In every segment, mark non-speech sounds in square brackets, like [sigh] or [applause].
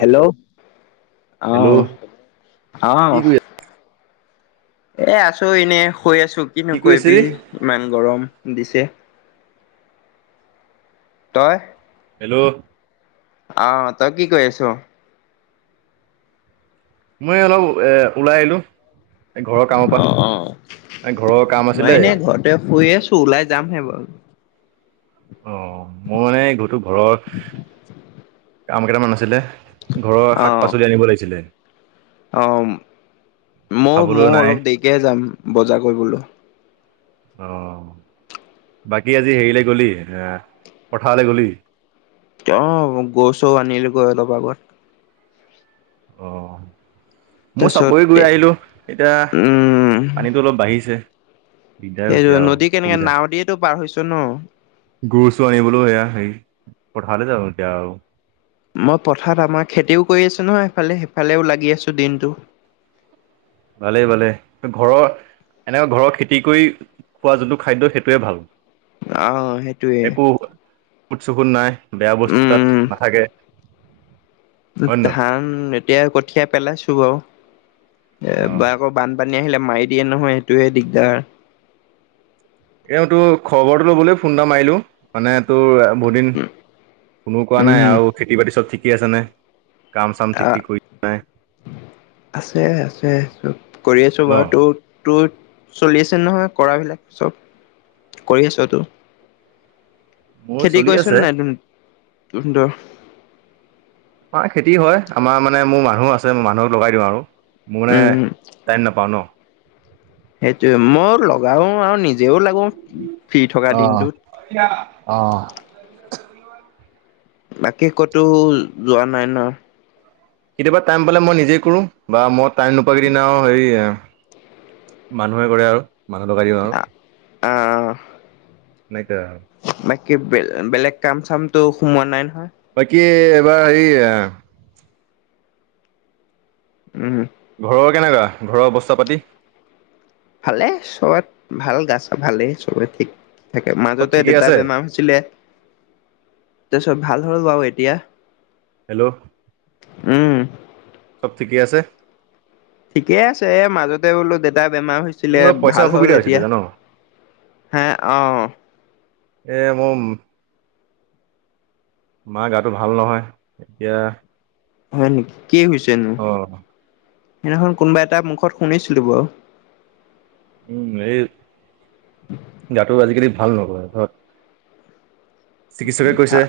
Hello hello অ' কি অ', কৰি এ আছো এনে শুই আছো কিনো কি কৰি কৈবি আছিলি? ইমান গৰম দিছে তই হেল্ল' অ', তই কি কৈ আছো মই অলপ এ ওলাই আহিলো ঘৰৰ কামৰ পৰা অ অ ঘৰৰ কাম মই আছিলে এনে ঘৰতে শুই আছো ওলাই যামহে বাৰু অ' মোৰ মানে গটো ঘৰৰ কাম কেইটামান আছিলে ঘৰৰ অ শাক পাচলি আনিব লাগিছিলে অ' মই খাবলৈ মউ নাই অলপ দেৰিকেহে যাম বজাৰ কৰিবলৈ অ', বাকী আজি হেৰিলে গ'লি এ পথাৰলৈ গলি অ' গউ চউ আনিলোগে অলপ আগত অ', মই চাপৰি তাৰপিছত গৈ আহিলো এতিয়া উম পানীটো অলপ বাঢ়িছে দিগদাৰ হৈছে সেইযোৰ আৰু নদী কেনেকে অসুবিধা নাাৱেদিয়েটো পাৰ হৈছো ন গৰু চৰু আনিবলেও সেয়া সেই পঠালে যাম এতিয়া আৰু মই পথাৰ আমাৰ খেতিও কৰি আছো ন সেফালে সেইফালেও লাগি আছো দিনতো ভালেই ভালেই ঘৰৰ এনেকা ঘৰৰ খেতি কৰি খোৱা যোনটো খাদ্য সেইটোৱে ভাল অ', সেইটোয়ে ঔষত চকুত নাই বেয়া বস্তু তাত নাথাকে হয় নে ধান এতিয়া কঠিয়া পেলাইছো বাৰু এ নহয় অ বা আকৌ বানপানী পানী আহিলে মাৰি দিয়ে নহয় সেইটোয়ে দিগদাৰ এ তোৰ খবৰটো ল'বলৈ ফোন এটা মাৰিলো মানে তোৰ বহুত দিন ফোনো কৰা নাই উম, আৰু খেতি বাতি চব ঠিকে আছে নে কামচাম আ- থিকি কৰিছনে নাই আছে আছে চব কৰি আছো ন বাৰু তোৰ তোৰ চলি আছে নহয় কৰাবিলাক চব কৰি আছতো মোৰ খেতি চলি কৰিছিন আছে নাই ত তহতৰ আমাৰ খেতি হয় আমাৰ মানে মোৰ মানুহ আছে মই মানুহক লগাই দিওঁ আৰু ম মনে উম, টাইম নাপাও ন সেইটোয়ে ময়ো লগাও আৰু নিজেও লাগো ফি থকা অ দিনটোত অ [unintelligible] বাকী ক'তো যোৱা নাই ন কেতিয়াবা টাইম পালে মই নিজেই কৰো বা মই টাইম নোপোৱা কিদিন আৰু হেৰি মানুহে কৰে আৰু মানুহ লগাই দিওঁ আৰু অ', এনেকে আউ বাকী বে বেলেগ কাম চামটো সোমোৱা নাই নহয়। বাকি এবাৰ এই উম ঘৰৰ কেনেকা ঘৰৰ অৱস্থা পাতি ভালে চবত ভাল গাছা ভালেই চবে ঠিক। থাকে চব মাজতে ঠিকেই দেতা আছে বেমাৰ হৈছিলে এতিয়া চব ভাল। হ'ল বাৰু এতিয়া। হেল্ল' উম চব ঠিকেই আছে? ঠিকে আছে এহ মাজতে বোলো দেতা বেমাৰ হৈছিলে মোৰ অলপ পইচা ভাল হ'ল অসুবিধা হৈছিলে এতিয়া জান হে অ', এহ মম মা গাটো ভাল নহয় এতিয়া হয় নেকি কি হৈছেনো? অ সেইদিনাখন কোনোবা এটা মুখত শুনিছিলো বাৰু। উম এই গাটো আজিকালি ভাল নহয় চিকিৎসকে কৈছে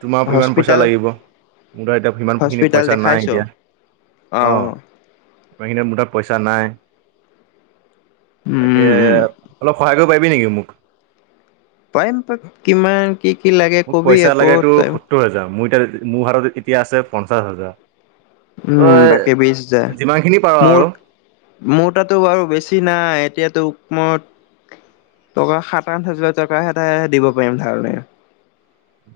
তোমাক ইমান পইচা হস্পিতাল লাগিব মোৰ ধৰা এতিয়া সিমানখিনি হস্পিতাল পইচা দেখাইছ নাই এতিয়া অ', মোৰ তাত এতিয়া পইচা নাই। তাকে উম উম অলপ সহায় কৰিব পাৰিবি নেকি মোক? পাৰিম তাক কিমান কি কি লাগে মোক কবি পইচা আকৌ লাগে তোৰ ত সত্তৰ হাজাৰ মোৰ হাতত এতিয়া আছে পঞ্চাশ হাজাৰ উম তই বাকী বিছ হাজাৰ যিমান খিনি পাৰ মোৰ আৰু মোৰ তাতো বাৰু বেছি নাই এতিয়াতো মই টকা সাত আঠ হাজাৰ টকা এটাহে দিব পাৰিম ধাৰলে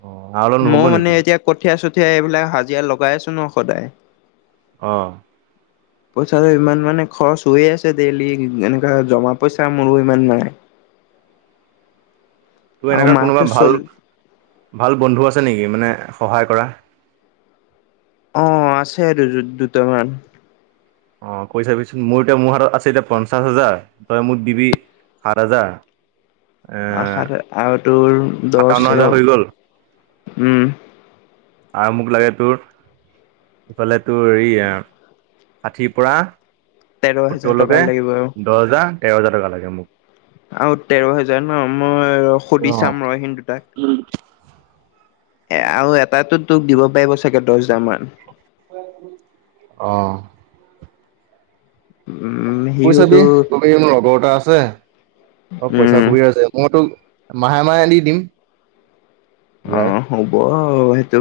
অ আৰু অলপ নহ'ব মই মানে নেকি এতিয়া কঠীয়া চঠীয়া এইবিলাক হাজিৰা লগাই আছো ন সদায় অ', পইচাটো ইমান মানে খৰচ হৈয়ে আছে ডেইলি এনেকা জমা পইচা মোৰো ইমান নাই। [unintelligible] তোৰ আৰু এনেকুৱা কোনোবা মাহটো ভাল চল ভাল বন্ধু আছে নেকি মানে সহায় কৰা অ', আছে দুটামান। অ', কৈ চাবিচোন মোৰ এতিয়া মোৰ হাতত আছে এতিয়া পঞ্চাশ হাজাৰ তই মোক দিবি আঠ হাজাৰ এ আশাত আৰু তোৰ দহ সাতাৱন্ন হাজাৰ এঘাৰ, হৈ গ'ল উম আৰু মোক লাগে তোৰ ইফালেতো হে ষাঠিৰ পৰা তেৰ হেজাৰ টকা সত্তৰলৈকে লাগিব আৰু। দহ হাজাৰ তেৰ হাজাৰ টকা লাগে মোক। আৰু তেৰ হেজাৰ ন মই সুধি অ চাম ৰহ সিহঁত দুটাক এহ আৰু এটাতো তোক দিব পাৰিব চাগে দহ হেজাৰ মান অ', উম কৈ সিওতো চাবি কবি মোৰ লগৰ এটা আছে অ', পইচা উম অসুবিধা আছে মই তোক মাহে মাহে দি দিম। ঘূৰাই অ', হ'ব সেইটো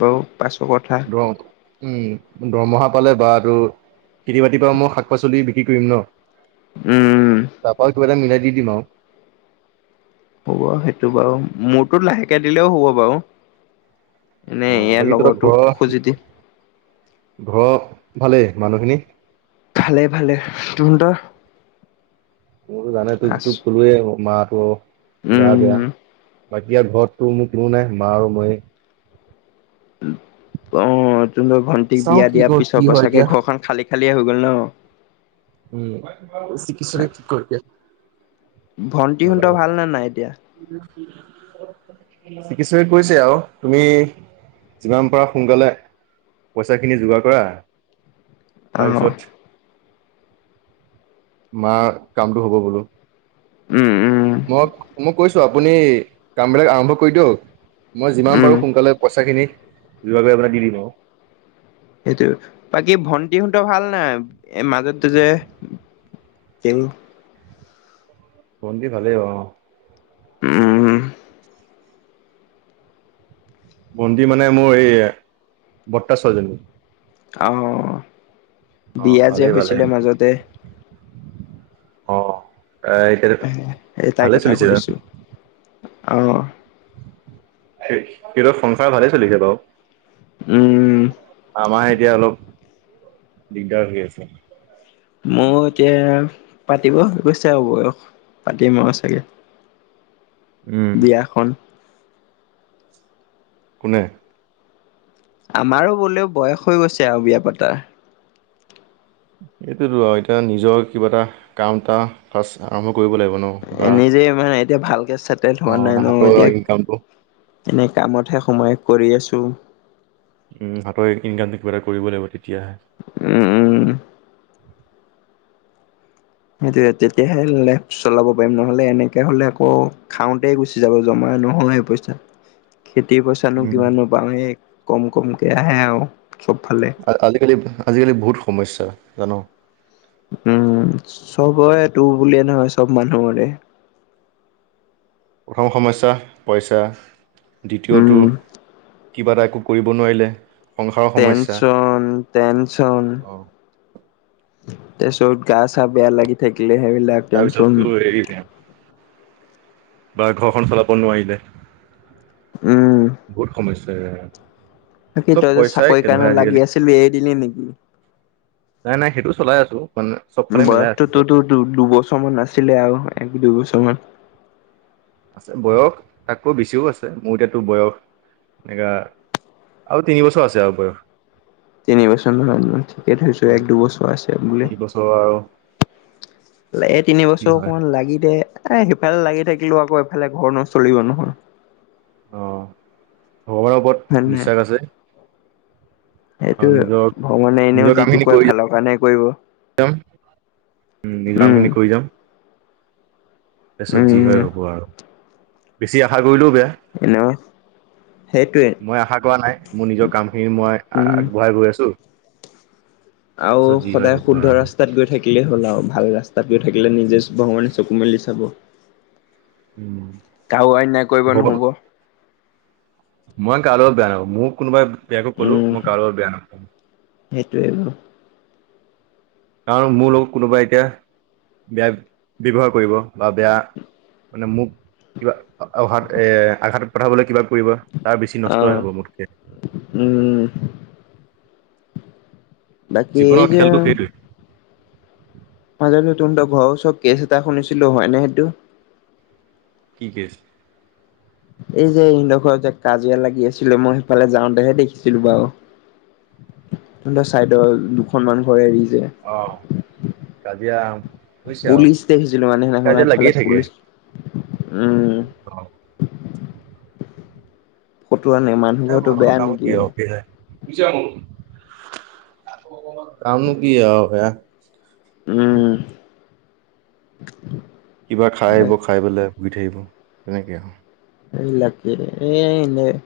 বাৰু পাছৰ কথা ধৰ উম দৰমহা পালে বা এইটো খেতি বাতিৰ পৰা মই শাক পাচলি বিক্ৰী কৰিম ন উম তাৰপা কিবা এটা মিলাই দি দিম আৰু হ'ব সেইটো বাৰু মোৰতো লাহেকে দিলেও হ'ব বাৰু এনে অ ইয়াৰ বাকী তহঁতৰ লগৰটো ঘৰৰ খুজি দিম ঘৰৰ ভালেই মানুহখিনি? ভালে ভালে তহঁতৰ? মোৰ জানইতো আছ যিটো কলোৱে মা টো উম গা বেয়া বাকী এতিয়া ঘৰততো মোৰ কোনো নাই মা আৰু ময়ে অ', তুমিটো ভন্টিক বিয়া দিয়া পিছৰ পা চাগে ঘৰখন খালি খালি হৈ হৈ গ'ল ন উম চিকিৎসাে কি কৰিলে ভণ্টি হতৰ ভাল নে নাই এতিয়া? [inaudible] চিকিৎসে কৈছে আৰু তুমি যিমান পাৰা সোনকালে পইচাখিনি যোগাৰ কৰা। অ তাৰপিছত মা কামটো হ'ব বোলো। উ, উ। মই কৈছো আপুনি কাম বিলাক আৰম্ভ কৰি দিয়ক মই যিমান উম পাৰোঁ সোনকালে পইচাখিনি লাগে আপোনাক দি দিম আও। সেইটো বাকী ভন্টিহত ভাল নাই মাজতো যে। তেওঁ। ভণ্টি ভালে অ'। উম হ। ভন্তি মানে মোৰ এই বট্টা ছোৱালীজনী? অহ, অ বিয়া যে ভালেই ভালেই হৈছিলে মাজতে। অ', আইতাৰো সেই ভালে চলিছিল আও। আও। এই, ইহঁতৰ সংসাৰ ভালেই চলিছে বাও। উম, আমাৰ এতিয়া অলপ দিগদাৰ হৈ আছে। মই এতিয়া পাতিব হৈ গৈছে আৰু বয়স পাতিম আও চাগে। [inaudible] উম বিয়াখন। কোনে? আমাৰো বুলেও বয়স হৈ গৈছে আও বিয়া পাতা। এইটোতো আও এতিয়া নিজৰ কিবা এটা কামতা ফাছ আৰম্ভ কৰিব লাগিব ন বা এনে যে ইমান এতিয়া ভালকে চেটেল অ হোৱা নাই ন' হাতৰ এতিয়া ইনকামটো এনে কামতহে সময় কৰি আছ উম, হাতৰ ইনকামদি কিবা এটা কৰিব লাগিব তি উ, উ। সেইটোৱে তেতিয়াহে লাইফ চলাব পাৰিম নহ'লে এনেকে হ'লে আকৌ খাওঁতে গুচি যাব জমা। এ, নহ'য়ে পইচা। [inaudible] খেতি পইচানো উম কিমানো পাওঁ। এ কম কমকে আহে আও। আ-আজিকালি আজিকালি বহুত সমস্যা জান'। উম, চবৰে তোৰ বুলিয়ে নহয় চব মানুহৰে। প্ৰথম সমস্যা পইচা। উম দ্বিতীয়টো কিবা এটা একো কৰিব নোৱাৰিলে। সংসাৰৰ সমস্যা টেনচন, টেনচন। অ তাৰপিছত গা চা বেয়া লাগি থাকিলে সেইবিলাক তাৰপিছততো টেনচন। হেৰি বা ঘৰখন চলাব নোৱাৰিলে। উম বহুত সমস্যা এয়া। বাকি তই যে চাকৰি কাৰণে লাগি আছিলি এৰি দিলি নেকি? নাই নাই সেইটো চলাই আছো। মানে চবফালে মিলাই বয়খ আছো ত টু-টু-টু-টু দুবছৰমান আছিলে আও এক দুইবছ মান। আছে বয়স তাতকৈ বেছিও আছে মোৰ এতিয়া তোৰ বয়স এয়া আৰু তিনি বছৰ আছে আও বয়। তিনিবছৰ মই ঠিকেই ধৰিছোঁ এক দুবছৰ আছে বুলি। তিনি বছৰ আৰু লা, এই কি তিনিবছৰ হয় অকমান লাগি দে। এ, সিফালে লাগি থাকিলেও আকৌ এফালে ঘৰ নচলিব নহয়। অ', ভগৱানৰ ওপৰত বিশ্বাস আছে। আৰু সেইটোৱে নিজৰ ভগৱানে এনেও নিজৰ যিটো কামখিনি কৰে কৰি ভালৰ কাৰণে কৰিব। উম, নিজ কামখিনি কৰি যাম। পেছত যি হয় উম, হ'ব আৰু বেছি আশা কৰিলেও বেয়া এনেও সেইটোৱে মই আশা কৰা নাই, মোৰ নিজৰ কামখিনি মই উম। আগবঢ়াই গৈ আছো আৰু হয় সদায় হ'ব শুদ্ধ আৰু ৰাস্তাত গৈ থাকিলে হ'ল আৰু ভাল ৰাস্তাত গৈ থাকিলে নিজে শিব ভগৱানে চকু মেলি চাব উম, কাৰো আন্যাই কৰিব হ'ব নুশব মই কালৈ বেয়া নাপাওঁ, মোক কোনোবাই বেয়াকৈ কলেওঁ উম, মই কাৰ' বেয়া নাপাওঁ সেইটোৱে আৰু কাৰণ মোৰ লগত কোনোবাই এতিয়া বেয়া ব্যৱহাৰ কৰিব বা বেয়া মানে মোক কিবা অঘাত এ আঘাতত পঠাবলৈ কিবা তাৰ বেছি নষ্টই অ', হ'ব মোতকে উম। বাকী এই জীৱনৰ যে খেলটো সেইটোৱে মই জানো তুম ত ঘৰ চব কেচ এটা শুনিছিলো হয় নে সেইটো কি কেছ এই যে সডো ঘৰত যে কাজিয়া লাগি আছিলে মই সেইফালে যাওঁতেহে দেখিছিলো বাৰু [inaudible] তহঁতৰ চাইদৰ দুখনমানান ঘৰে এৰি যে। অ কাজিয়া বুজিছা পুলিচ দেখিছিলোঁ মানে আৰু সেইদিনাখন কাজে আগফালে লাগিয়ে থাকে পুলিচ উম। অ' ফটো আনে মানুহ ঘৰটো বেয়া মানৰ নেকি এনে? কামত [unintelligible] কাম কি আৰু উম কিবা খাই আহিব খাই পেলাই ভুগি থাকিব তেনেকে আৰু লকে [unintelligible]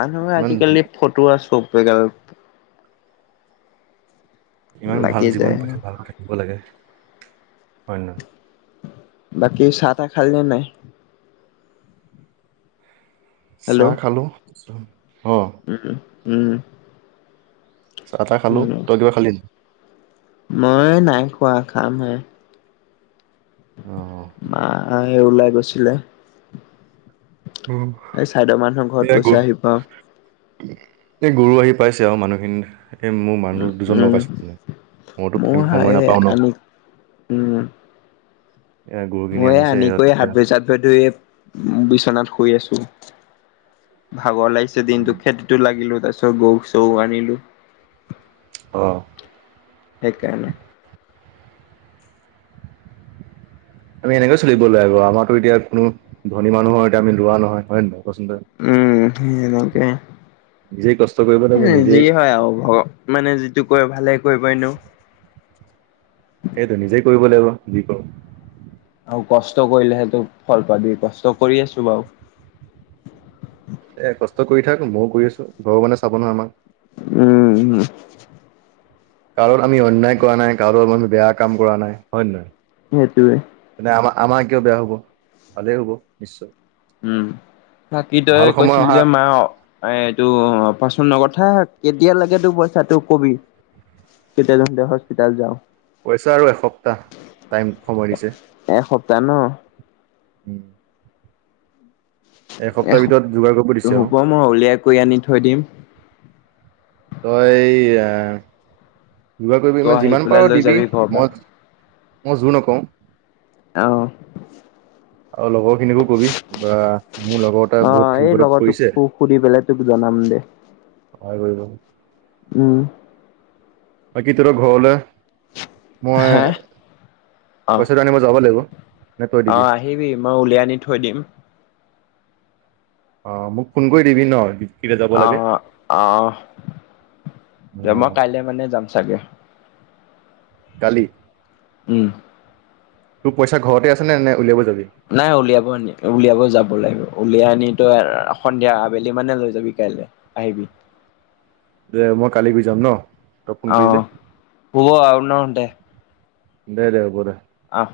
মানুহৰ ইমান আজিকালি ফটোৱা চব বোল ইমান ভাল লাগি জীৱন যায় পাৰে ভালক থাকিব লাগে অন্য বাকী চাহ তাহ খালি নে নাই হেল্ল' চাহ খালো অ উম, উম চাহ তাহ খালো তই কিবা খালি মই নাই, খোৱা খাম হে অ ম আহ ওলাই গৈছিলে উম, এই চাইদ মানুহৰ ঘৰত গৈছে আহি পাও এ গৰু আহি পাইছে আৰু মানুহখিনি এই মোৰ উম মানুহ দুজন উম লগাইছে মানে মইতো মোৰ টাইম সময় এই নাপাওঁ ন আনি উম এ গৰুখিনি মই আনিছে আনি ইহঁত কৰি এতিয়া সাত ভৰি চাত বে ধৰি এ বিচনাত শুই আছো ভাগৰ লাগিছে দিনতটো খেতিতো লাগিলো তাৰিছত চ গৌ চৌ আনিলো আহ সেইকাৰণে আমি এনেকে চলিব লাই বু আমাৰতো এতিয়া কোনো ধনী মানুহৰ এতিয়া আমি লোৱা নহয় হয় নে বু পচন্দ উ, নকে কষ্ট কৰিব লাগিব যি নিজেই হয় আৰু মানে যিটো ক ভালে কৰিব এনো সেইটো নিজেই কৰিব লাগিব য কওঁ আৰু কষ্ট কৰিলেহেতো ফল পাবি কষ্ট কৰি আছো বাৰু এ, কষ্ট কৰি থাক ময়ও কৰি আছো ঘৰৰ মানে চাব নহয় আমাক উম কাৰো আমি অন্যায় কৰা নাই কাৰো বেয়া কাম কৰা নাই হয় নে নহয় সেইটোৱে তেনে আমাৰ আমাৰ কিয়ও বেয়া হব ভালেই হব নিশ্চয় উম থাকি তই ভাল সময় কৈছিলি অহা যে মা এইটো পাচনৰ কথা কেতিয়া লাগেত তোৰ পইচা তোক কবি কেতিয়া যন দে হস্পিতোল যাও পইচা আৰু এসপ্তাহ টাইম সময় দিছে দান উম এ এসপ্তাহৰ ভিতৰত যোগাৰ কৰিব ত দিছে আৰু হব মই উলিয়াই কৰি আনি থৈ দিম তই এই আহ যোগাৰ কৰিবি তই মানে আহি যিমান পেলাই পাৰো লৈ দিবি যাবি ঘৰৰ পৰা। মই মই জোৰ নকওঁ আহ আৰু লগৰ খিনিকো কবি বা মোৰ লগৰতে অ বহুত হেৰি এই বিপদত লগৰটোক পৰিছে সুধি পেলাই তোক জনাম সহায় কৰিব উ বাকী তোৰ ঘৰলৈ মই হে অ। পইচাটো আনি মই যাব লাগিব নে তই দিবি অ', আহিবি মই উলিয়াই আনি থৈ দিম অ মোক ফোন কৰি দিবি ন কেতিয়া যাব লাগে আহ অ অ আহ মই কাইলে মানে যাম চাগে কালি উম তোৰ পইচা ঘৰতে আছে নে নে উলিয়াব য নাই উলিয়াব নি উলিয়াব যাব লাগিব উলিয়াই আনি তই সন্ধিয়া আবেলি মানে লৈ যাবি কাইলৈ আহিবি দে মই কালি গৈ যাম ন তই ফোন অ কৰিলে পব আওন দেে দে দে হব দে আহ